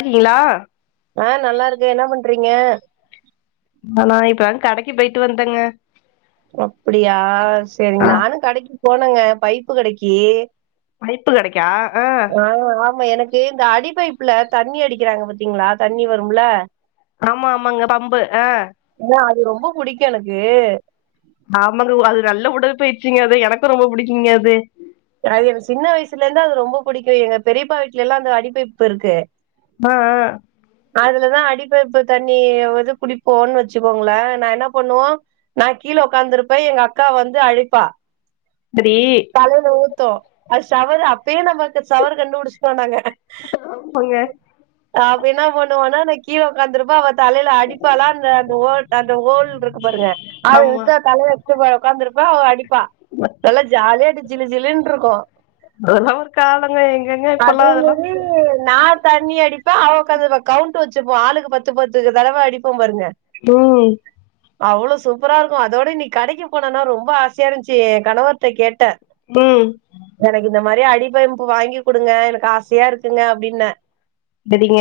கீங்ளா ஆ நல்லா இருக்கே என்ன பண்றீங்க நானா இப்ப தா கடைக்கு போய்ட்டு வந்தேங்க அப்டியா சரிங்க நானு கடைக்கி போனேங்க பைப்பு கடைக்கி பைப்பு கடைக்கா ஆ ஆஹ் ஆமா எனக்கு ஏ இந்த அடி பைப்புல தண்ணி அடிக்கிறாங்க பாத்தீங்களா தண்ணி வரும்ல ஆமா ஆமாங்க பம்பு ஆ ஏன்னா அது ரொம்ப புடிக்கு எனக்கு ஆமாங்க ஒ அது நல்ல உடல் பயிர்ச்சிங்க அது எனக்கு ரொம்ப புடிக்குங்க அது அது எனக்கு சின்ன வயசுலருந்து அது ரொம்ப பிடிக்கு எங்க பெரியப்பா வீட்லேலா அந்த அடிபைப்பு இருக்கு அ அ அதுலதா அடிபைப்பு தண்ணி வது குடிப்போன்னு வச்சுக்கோங்களே நா என்ன பண்ணுவோ நா கீழ ஒக்காந்துருப்பே எங்க அக்கா வந்து அடிப்பா ந்திரி தலையில ஊத்து அது சவரு அப்பயே நம்ம சவர் கண்டுபுடிச்ட்டோ நாங்க போங்க அப்ப இன்னா பண்ணுவோனா நா கீழ ஒக்காந்துருப்பே அவ தலையில அடிப்பாலா அந்த அந்த ஓல் அந்த ஹோல்ருக்கு பாருங்க அது ஆமா எடுத்து தலைய போய் ஒக்காந்துருப்பா அவ அடிப்பா நல்லா ஜாலியா ஜிலு ஜிலுன்ருக்கு அதெல்லா ஒரு காலங்க எங்கங்க இப்பல்லா அதெல்லா ஹு நா தண்ணி அடிப்பே அவ ஒக்காந்துருப்பா கவுண்ட் வச்சுப்போ ஆளுக்கு பத்து பத்துக்கு தடவ அடிப்போ பாருங்க ம் அவ்ளோ சூப்பராருக்கு அதோட இன்னிக் கடக்கி போனேனா ரொம்ப ஆசையாருஞ்ச்சி எங்கணவர்ட்ட கேட்டே ம் எனக்கு இந்த மாரி அடிபம்பு வாங்கி குடுங்க எனக்கு ஆசையா இருக்குங்க அப்டின்னே பிடிங்க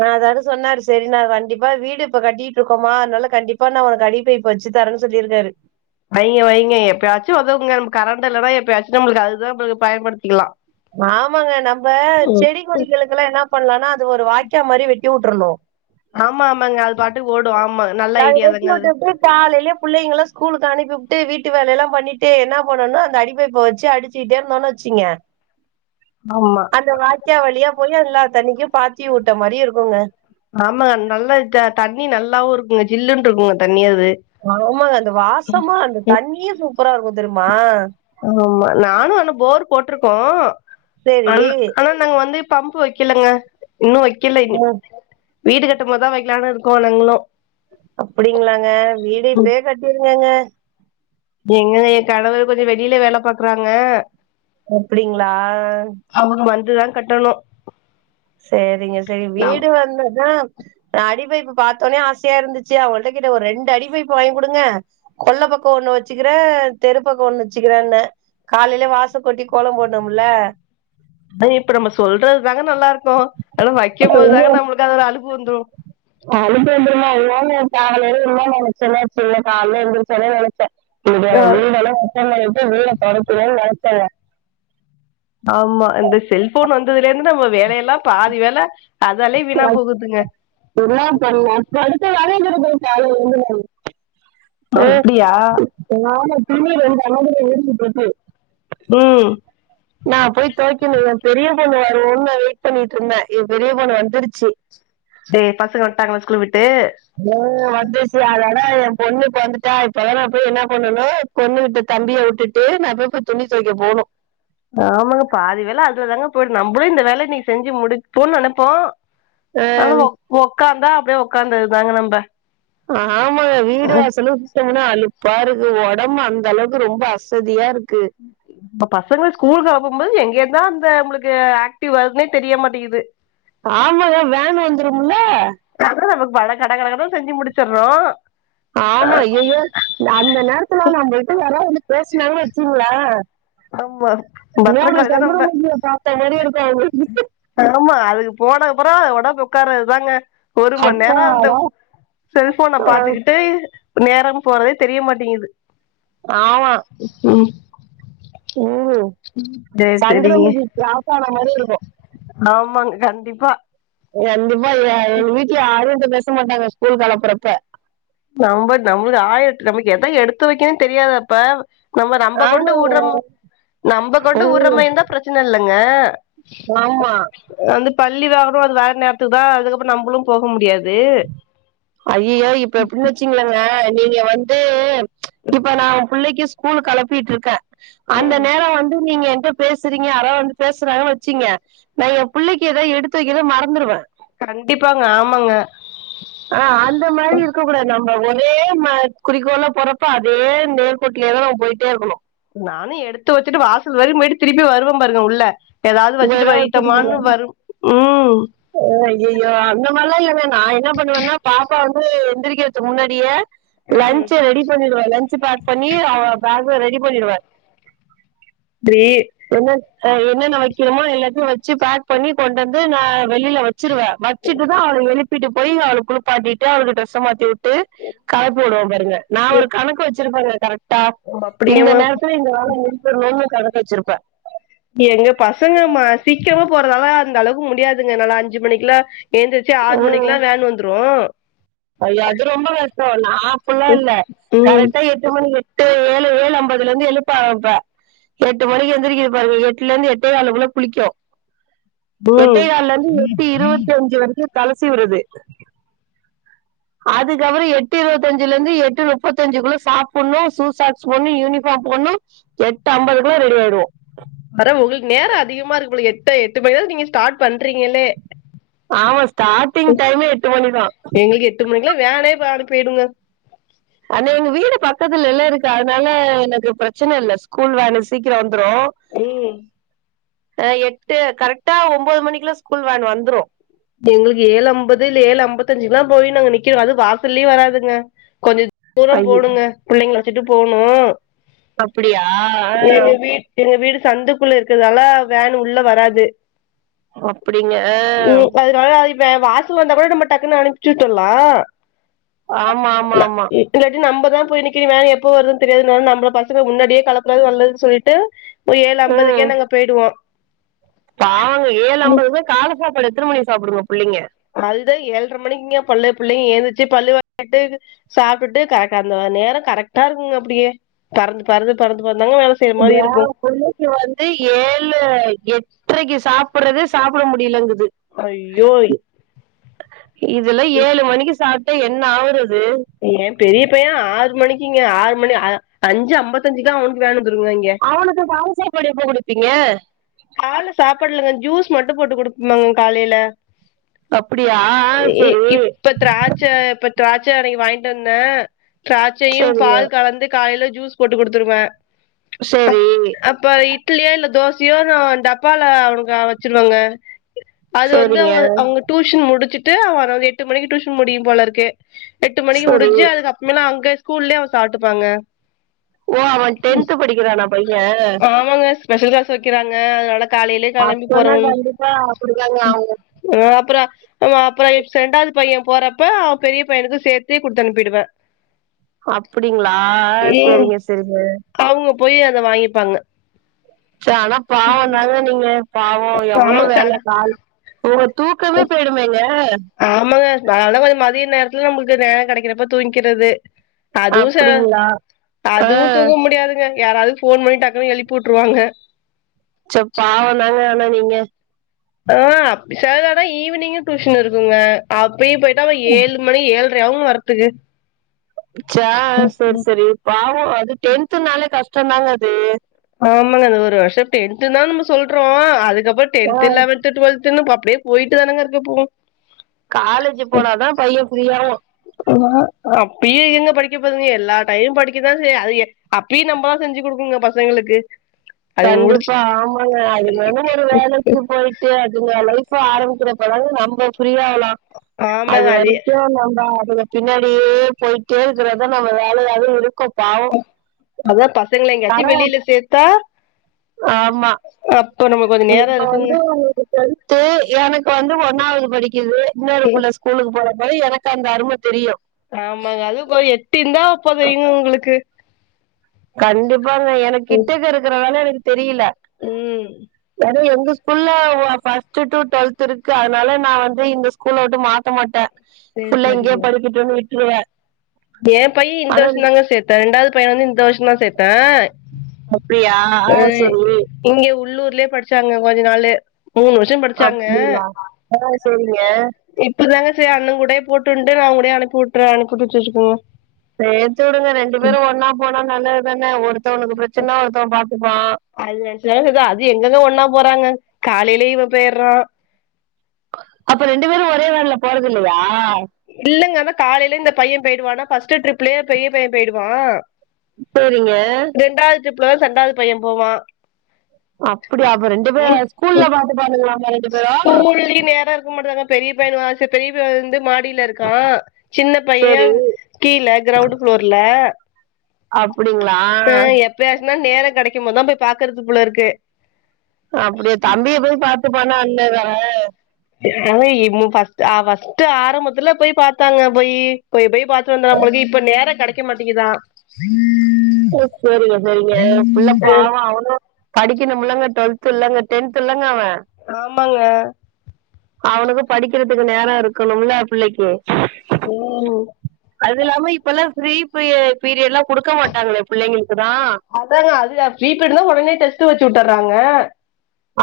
நா அதாது சொன்னாரு செரி நா கண்டிப்பா வீடு இப்ப கட்டிட்ருக்கோமா அனால கண்டிப் இப்ப நா ஒனக்கு அடிபைப்பு வெச்சி தரேன் சொல்லிருக்காரு வைங்க வைங்க எப்பயாச்சும் ஒதவுங்க நம் கரண்ட் இல்லனா எப்பயாச்சு நம்புளுக்கு அதுதாஞ பயன்படுத்திக்லா ஆமாங்க நம்ப செடி கொடிகளுக்லா என்னா பண்ணலான்னா அது ஒரு வாக்கா மாரி வெட்டி உட்றணு ஆமா ஆமாங்க அது பாட்டுக்கு ஓடும் ஆமா நல்ல காய ஐடியா வெட்டி தாங்க அது வுட்டுட்டு காலையிலே புள்ளைங்கள ஸ்கூலுக்கு அனுப்பி வுட்டு வீட்டு வேலைல்லா பண்ணிட்டு என்னா பண்ணணு அந்த அடிபைப்ப வச்சி அடிச் ட்டே இருந்தோனு வெச்சிங்க ஆமா அந்த வாக்கா வழியா போயி எல்லா தண்ணிக்கும் பாத்தி உட்ட மாரி இருக்குங்க ஆமாங்க நல்ல த தண்ணி நல்லாவுருக்குங்க ஜில்லுன் இருக்குங்க தண்ணி அது ஆமாங்க அந்த வாசமா அந்த தண்ணியே சூப்பராருக்கும் தெரியுமா ஆமா நானு அந்த போர் போட்ருக்கோம் சரி. ஆனா ஆனா நாங்க வந்து பம்பு வெக்கலங்க இன்னு வைக்கல இனி ம். வீடு கட்டம்போதா வைக்கலான் இருக்கோ நங்களும் அப்டிங்ளாங்க வீடு இப்பே கட்டிருங்கங்க எங்கங்க எங்கணவர் கொஞ்ச வெளில வேல பாக்றாங்க அப்டிங்ளா அவுங் வந்துதா கட்டணு சேரிங்க செரிங் வீடு நம் வந்ததா நா அடிபைப்பு பாத்த ஒடனே ஆசையாருந்துச்சு அவுங்கள்ட்ட கேட்டன் ஒரு ரெண்டு அடிபைப்ப வாங்கி குடுங்க கொள்ள பக்க ஒண்ணு வெச்சுகிற தெரு பக்கம் ஒண்ணு வெச்சுகிறன்ன காலைலே வாசக்கூட்டி கோல போட்னும்ல அ இப்ப நம்ம சொல்றதுதாங்க நல்லார்க்கு அனா வைக்கம்போதுதாங்க நம்முளுக்கு அதோட அலுப்பு வந்துரு அலுப்பு வந்துருமா ஒஓ காலைல என்ன நெனச்சன்னா சின்ன கால்ல எந்திரிச்சோனே நெனச்சன் இன்னக்கி நா ஆ வீடெல்லா சுத்தமபண்ணிட்டு வீட தொடக்கினு நெனச்சங்க ஆமா இந்த செல்ஃபோன் வந்ததுலேர்ந்து நம்ம வேலையெல்லா பாதி வேல அதாலே வீணா போகுதுங்க என்னா பண்லா படுக்கதானே குடுக்குது கால்லேர்ந்து நானு அப்டியா ஒ நாள துணி ரெண்டு அன்ன கூட ஊறிப் போச்சி ம் நா போய் தொவைக்கனு எம்பெரிய பொண்ணு வருவுன்னு நா வெயிட் பண்ணிட்ருந்தன் என் பெரிய பொண்ணு வந்துருச்சி டே பசங்க வன்ட்டாங்களா ஸ்கூல் விட்டு டோ வந்துச்சு அடடா எம்பொண்ணு இப்ப வந்துட்டா இப்பதா நா போய் என்னா பண்ணணு பொண்ணுகிட்ட தம்பிய உட்டுட்டு நா போய் இப்ப துணி துவைக்க போணு ஆமாங்க பாதி வேல அதுவதாங்க போயிடு நம்மளூ இந்த வேல இன்னிகி செஞ்சு முடிப்போன்னு நெனப்போ ஆ, ஆனா ஒக் ஒக்காந்தா அப்டியே ஒக்காந்தது தாங்க நம்ப ஆமாங்க வீடு வாசலுப் கனுன அலுப்பா இருக்கு ஒடம்பு அந்த அளவுக்கு ரொம்ப அசதியா இருக்கு நம்ப பசங்க ஸ்கூலுக்கு அனுப்பபோது எங்கேர்ந்தா அந்த அம்புளுக்கு ஆக்டிவ் வருதுன்னே தெரியமாட்டேங்கிது ஆமாங்க வேன் வந்துரூம்லே அதா நமக் பழ கடகடன்னு செஞ்சு முடிச்சிடறோ ஆமா ஐயையோ அந்த நேரத்துல நம்மகிட்ட யாராது வந்து பேசினாங்கனு வெச்சுங்ல ஆமா நூறு பத்திரகாளிதான் நம்ப சந்தரமுகிய பாத்தா மாரி இருக்கு அவுங்களுக்கு ஆமா அதுக போனக்கப்றோ அதோட போ ஒக்காரது தாங்க ஒரு மண் அப்பா நேரோ அந்த ஃப் செல்போன பாத்துக்கிட்டு நேரோ போறதே தெரிய மாட்டேங்கிது ஆமா ம் ம் சரி சந்திரமுகி கிராசான மாரி இருக்கு ஆமாங் கண்டிப்பா கண்டிப்பா எ எங்க வீட்ல யாரு உன்ட்ட பேச மாட்டாங்க ஸ்கூல் கெளப்புறப்ப நம்ப நம்முளு ஆய்ட் நமக்கு எத எடுத்து வக்கனு தெரியாதாப்பா நம்ம நம்ப கொண்டு ஆமாங்க உட்றமு நம்ப ஓ கொண்டு உட்ற மாய்ந்தா பிரச்சன இல்லங்க ஆமா வந்து பள்ளி வாகனோ அது வர நேரத்துக்கு தா அதுக்கப்பறோ நம்புளு போக முடியாது ஐய்யோ இப்ப எப்டின் வச்சுங்ளங்க நீங்க வந் து இப்ப நா ஒ புள்ளைக்கி ஸ்கூல் கெளப்பிட்ருக்கே அந்த ம் நேரோ வந்து நீங்க என்ட்டப் பேசுறீங்க யாரோ வந்து பேசுறாங்கன் வச்சீங்க நா எ புள்ளைக்கு ஏதோ எடுத்து வைக்கறத மறந்துடுவே கண்டிப்பாங்க ஆமாங்க ஆ அந்த மாரி இருக்க கூடாது நம்ப ஒரே ம குறிக்கோளா போறப்ப அதே நே கோட்லே தா நம்ம போயிட்டே இருக்கனு நானு எடுத்து வச்சிட்டு வாசல் வரயு போய்ட்டு திருப்பி வருவ பாருங்க உள்ள ஏதாது உங்க வச்சிட்டு ஏதாவது பொயிட்டாமானு வரு ம் அ ஐய்யயோ அந்த மாரிலா இல்லங்க நா என்ன பண்ணுவேனா பாப்பா வந்து எந்திரிக்கர்த்துக் முன்னாடியே ம் லஞ்ச ரெடி பண்ணிடுவே லன்ஞ்சு பேக் பண்ணி அவ பேக்ல ரெடி பண்ணிடுவ டிரீ என்னன் அ என்னென்ன வைக்கினமோ எல்லாத்தையு வச்சி பேக் பண்ணி கொண்டு வந்து நா வெளியில வெச்சிருவே வச்சிட்டு தா அவள எழுப் பிட்டு போயி அவளுக் குளுப்பாட்டிட்டு அவளுக்கு டிரெஸ்ஸ மாத்தி வுட்டு களப்பி வுடுவ பாருங்க நா ஒரு கணக்கு வச் சிருப்பாங்க கரெக்டா இந்த அப்டியேமா நேரத்துல இங்க வேல முடிக்கனூனு கணக் வச்சிருப்பே எங்க பசங்க ம சீக்கிரமா போறதால அந்த அளவுக்கு முடியாதுங்க என்னாலா அஞ்சு மணிக்கலா எந்திரிச்சு ஆறு மணிக்குலா வேன் வந்துரு அய்யோ அது ரொம்ப கஷ்டோ நா அப்பில்லா இல்ல ம் கரெக்டா எட் எட்டு மணி எட்டு ஏழு ஏழு ஐம்பதுலந்து எழுப்ப ஆரம்ப்ப எட்டு மணிக்கு எந்திரிக்குது பாருங்க எட்டுலர்ருந்து எட்டே காலுக்குள்ள குளிக்கு எட்டே ம் காால்லருந்து எட்டு இருவத்தி அஞ்சு வரைக்கு தல சீவுரது அதுக்கப்றோ எட்டு இருவத்தஞ்சுலர்ந்து எட்டு நுப்பத்தஞ்சுக்குள்ள சாப்புண்ணு சூ சாக்ஸ் போட்ணு யூனிஃபாம் போட்ணு எட்டு ஐம்பதுக்குள்ள ரெடி ஆயிடுவோ ப்ர ஒங்களுக்கு நேரோ அதிகமா இருக்கு போல எட்ட எட்டு மணிதா நீங்க ஸ்டாட் பண்றீங்களே ஆமா ஸ்டாட்டிங் டைமே எட்டு மணிதா எங்களுக்கு எட்டு மணிக்கலா வேனே பாதி போய்டுங்க ஆனா எங்க வீடு பக்கத்துல இல்ல இருக்கு அதனால எனக்கு பிரச்சன இல்ல ஸ்கூல் வேணு சீக்கிரோ வந்துரு அரி எட்டு கரெக்டா ஒம்போது மணிக்லா ஸ்கூல் வேன் வந்துரு எங்களுக்கு ஏழு அம்பது இல்ல ஏழு அம்பத்தஞ்சிக்லா போய் நாங்க நிக்கினு அதுவு வாசல்லியே வராதுங்க கொஞ்ச தூரோ ஐயோ போடுங்க பிள்ளைங்கள வச்சிட்டு போனு அப்புடியா ஆ வீட் எங்க வீடு சந்துகுள்ள இருக்கறதால வேன் உள்ள வராது அப்புடிங்கெ அதுனால அது இப்ப வாசல் வந்தா கொட நம்ம டக்குன்னு அனுப்ச்சுட்டர்லா ஆமா ஆமா ஆமா இல்லாட்டி நம்பதா போய் நிக்கினி வேனு எப்போ வருனு தெரியாதுனால நம்ப பசங்கள முன்னாடியே கெளப்புறது நல்லதுன் சொல்லிட்டு போய் ஏழு உம் அம்பதுக்கே நாங்க போயிடுவோ பாவங்க ஏழு அம்பதுமே கால சாப்பாடு எத்தன மணிக் சாப்புடுங்க புள்ளெங்கெ அதுதா ஏழ்ற மணிக்குங்கெ பல்ல புள்ளெங்கெ ஏந்துச்சு பல்லு வெலகிட்டு சாப்டுட்டு கரட்டா அந்த நேரோ கரெட்டா இருக்குங்க அப்புடியே பறந்து பறந்து பறந்து பறந்தாங்க வேல செய்ற எ மாரி இருக்கு மியாவ் புள்ளெங்கெ வந்து ஏழு எட்றக்கி சாப்புட்றது சாப்புட முடிலெங்குது அய்யோய் இதுல ஏழு மணிக்கி சாப்ட்டா என்ன ஆவுறது ஏ பெரிய பையெ ஆறு மணிக்கிங்க ஆறு மணி அ அஞ்சு அம்ப தஞ்சிக்தா அவனுக்கு வேனு வந்துருங்க இங்கெ அவனுக்கு காலை சாப்பாடு எப்ப கொடுப்பீங்க கால்ல சாப்பட்லெங்க ஜூஸ் மட்டு போட்டு குடுப்மாங்க காலைல அப்டியா ஆ இ சேரி இப்ப திராட்ச்ச இப்ப திராட்ச்ச அன்னகி வாங்ட் வந்தே திராட்சையு சரிங்க பால் கலந்து காலைல ஜூஸ் போட்டு குடுத்துருவ சரி அப்ப இட் லியோ இல்ல தோசியோ நா டப்பால அவனுகு அ வச்சுருவேங்க அது வந்து சரிங்க அவுங்க அவங்க டூஷன் முடுச்சுட்டு அவன எட்டு மணிக்கு டூஷன் முடியு போலருக்கு எட்டு மணிக்கி சரி முடுஞ்சு அதுக்கு அப்பமேலா அங்க ஸ்கூல்லே அவ சாப்ட்டுப்பாங்க ஓ அவெ டென்த் படிக்கிறானா பையெ ஆமாங்க ஸ்பெஷல் கிளாஸ் வைக்கிறாங்க அதுனால காலைலே கெளம்பி அப்பனா போறோ கண்டிப்பா அப்படிதாங்க ஆகும். அ அப்பறோ அவ அப்பறொ எப்ஸ் ரெண்டாவ்து பையெ போறப்ப அவ பெரிய பையனுக்கு சேத்தே குடுத்து அனுப்பிடுவே அப்டிங்ளா சேரிங்க சேரிங்க அவுங்க போய் அத வாங்கிப்பாங்க ச்செ ஆனா பாவொ தாங்க நீங்க பாவோ எவ்ளோ ஆமாங்க சார் வேல கால் தூங்க தூக்கமே போய்டுமேங்க ஆமாங்க நா அதா கொஞ்சொ மதிய நேரத்துல நம்பள்க்கு நேரொ கெடக்கிறப்ப தூங்கிக்கிறது அதுவு செல அப்டிங்களா ஆ அதுவு தூங்க முடியாதுங்க யாராவ்து ஃபோன் பண்ணி டக்குனு எழுப்பி வுட்ருவாங்க சோ பாவொ தாங்க ஆனா நீங்க ஆ அப் செய்ததா ஈவினிங்கு டூஷன் இருக்குங்க அப்பேயு போய்ட்டு அவ ஏழு மணி ஏழ்றெ அவு வரதுக்கு ச்சா சேரி சேரி பாவோ அது டென்த்துனால கஷ்டொ தாங்க அது ஆமங்க அது ஒரு வர்ஷொ டென்த் தா நம்ம சொல்றோ அதுக்கப்பறொ ஆ டென்த்து லவென் த்து டுவெல்த்துனு அப்டியே போயிட்டு தானங்க இருக்கு போ காலேஜு போனாதா பையெ ஃப்ரீ ஆவா அப்பயு எங்க படிக்க போதுங்க எல்லா டைம் படிக்கதா செய் அது அப்பயு நம்பதா செஞ்சு குடுக்குங்க பசங்களுக்கு அது முடிச்சு கண்டிப்பா ஆமாங்க அதுனால ஒரு வேலைக்கு போய் ஃப்ரீயா விடுங்க லைஃப ஆரம்பிக்கிறப்ப தா நம்ப ஃப்ரீ ஆவ்லா அது ஆமாங்க அதே வரிக்கு நம்ப அதுக பின்னாடியே போயிட்டே இருக்குறதா நம்ம வேலையாவே இருக் அதா பசங்கள எங்கயாச்சு ஆனா வெளில சேத்தா ஆமா சோ நம்ம கொழ்ந்தைங் கு இப்ப வந்து உங்ளுக்கு ட்வெல்த்து எனக் வந்து ஒன்னாவ்து படிக்கிது இன்னோரு புள்ள ஸ்கூலுக்கு போறப்போ எனக்கு அந்த அரும தெரியு ஆமாங்க அது இப்போ எட்டு இர்ந்தா போதுமே இவுங்களுக்கு கண்டிப்பாங்க எனக் கிட்டக்க இருக்கறனால எனக்கு தெரியில ம் ஏதோ எங்க ஸ்கூல்ல ஓ ஃபஸ்ட்டு டு ட்வெல்த் இருக்கு அதுனால நா வந்து இந்த ஸ்கூல வுட்டு மாத்த மாட்டே சேரி ஃபுல்லா இங்கயே படிக்கட்டுன் விட்ருவே எ பைய இந்த வர்ஷந்தாங்க சேத்தே ரெண்டாவ்து பையன வந்து இந்த வர்ஷந்தா சேத்தே அப்டியா அ ஓ செரி இங்க உள்ளூர்லே படிச்சாங்க கொஞ்ச நாளு மூணு வர்ஷோ ப அப்டிங்ளா ஓ செரிங்க இப்பதாங்க சேர் அண்ணங்கூடயே போட்டுன்ட்டு நா அவங்கூடயே அனுப்பி உட்றே அனுப்பி உட்டு வெச்சிட்ருக்கங்க சேத்துடுங்க ரெண்டு பேரு ஒன்னா போனா நல்லது தான ஒருத்தவனுக்கு பிரச்சன்னா ஒருத்தவ பாத்துப்பா அது நெனச்சி தா விட்ருக்க அது எங்கங்க ஒன்னா போறாங்க காலைலே இவ போயர்றா அப்ப ரெண்டு பேரு ஒரே வேன்ல போறதில்லயா இல்லங்க அதா காலைலே இந்த பைய போய்டுவானா ஃபஸ்ட்டு ட்ரிப்லே பெரிய பைய போய்டுவா சேரிங்க ரெண்டாவ்து ட்ரிப்லதா செண்டாவ்து பைய போவா அப்டியா அப்ப ரெண்டு பேர ஸ்கூல்ல பாத்துப்பானுகளா ஸ்கூல்லி நேரோ இருக்க மாட்டுங்குதே பெரிய பைய வேற கிளாஸு பெரிய பைய வந்து மா டில இருக்கா சின்ன பைய சரி. கீழ க்ரௌண்டு ஃப்ளோர்ல அப்பிடிங்ளா பேசுனா நேரங்கெடைக்கும் போதா போய் பாக்கற்து போலருக்கு அப்பிடியா தம்பிய போய் பாத்துப்பானா அண்ணங்கார ஏங்க இ மு ஃபஸ்ட்டு ஆ ஆரம்பத்துல போய் பாத்தாங்க போயி போய் போய் பாத்து வந்தா போலருக்கு இப்ப நேரங்கெடைக்க மாட்டிங்கிதா ஓ செரிங்க செரிங்க புள்ள ஆ பாவோ அவனு படிக்கணுமில்லங்க ட்வெல்த்து இல்லங்க டென்த் இல்லங்க அவ ஆமாங்க அவனுக்கு படிக்கிறத்துக்கு நேரோ இருக்கணுமில்ல பிள்ளைக்கு ம் அதுல்லாம இப்பல்லா ஃப்ரீ ப்ரியேட் பீரியட்லா குடுக்க மாட்டாங்களே பிள்ளைங்கள்க்குதா அதாங்க அது தா ஃப்ரீ பீடு்னா ஒடனே டெஸ்ட்டு வெச்சுட்டர்றாங்க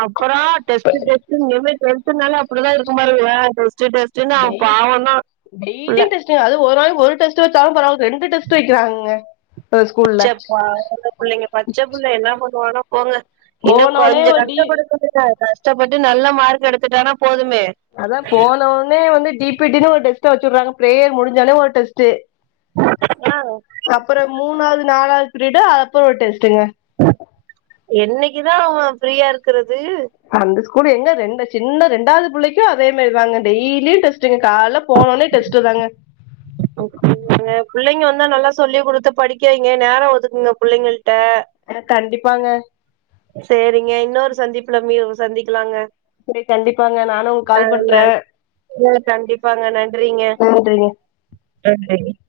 அப்பறோ டெஸ்ட்டு டெஸ்ட்டுன் இனிமே டென்த்துனாலே அப்பிடிதா இருக்கு பாருங்க டெஸ்ட்டு டெஸ் ட்டுன் அவ பாவந்தா புள்ள டு அது ஒரு நாளைக்கு ஒரு டெஸ்ட்டு வெச்சாலு பரவால் இது ரெண்டு டெஸ்ட்டு வெக்கிறாங்க சே பாவோ இந்த பிள்ளைங்க பச்ச புள்ள என்ன பண்ணுவானா போங்க இன்னு போனோனே கொஞ்ச ஒரு டி கஷ்டப்படட்டுங்க கஷ்டப்பட்டு நல்ல மார்க் எடுத்துட்டானா போதுமே அதா போன உட்னே வந்து டி பி டி னு ஒரு டெஸ்ட்ட வெச்சு உட்றாங்க ப்ரேயர் முடிஞ்சாலே ஒரு டெஸ்ட்டு ஆ அப்றோ மூணாவ்து நாலாவ்து பீரிடு அது அப்றோ ஒரு டெஸ்ட்டுங்க என்னைக்குதா அவ ஃப்ரீயா இருக்கறது அந்த ஸ்கூல்ல எங்க ரெண்டு சின்ன ரெண்டாவ்து பிள்ளைக்கு அதே மாரிதாங்க டெய்லியு டெஸ்ட் ங்க கால்ல போனோனே டெஸ்ட்டு தாங்க பிள்ளைங்க வந்தா நல்லா சொல்லிக குடுத்து படிக்க வைங்க நேர ஒதுக்குங்க புள்ளைங்கள்ட்ட ஆ கண்டிப்பாங்க சேரிங்க இன்னொரு சந்திப்புல மீ சந்திக்கலாங்க சரி கண்டிப்பாங்க நானு உங் கால் பண்றே அ கண்டிப்பாங்க நன்றிங்க என்ன பண்றீங்க [unintelligible]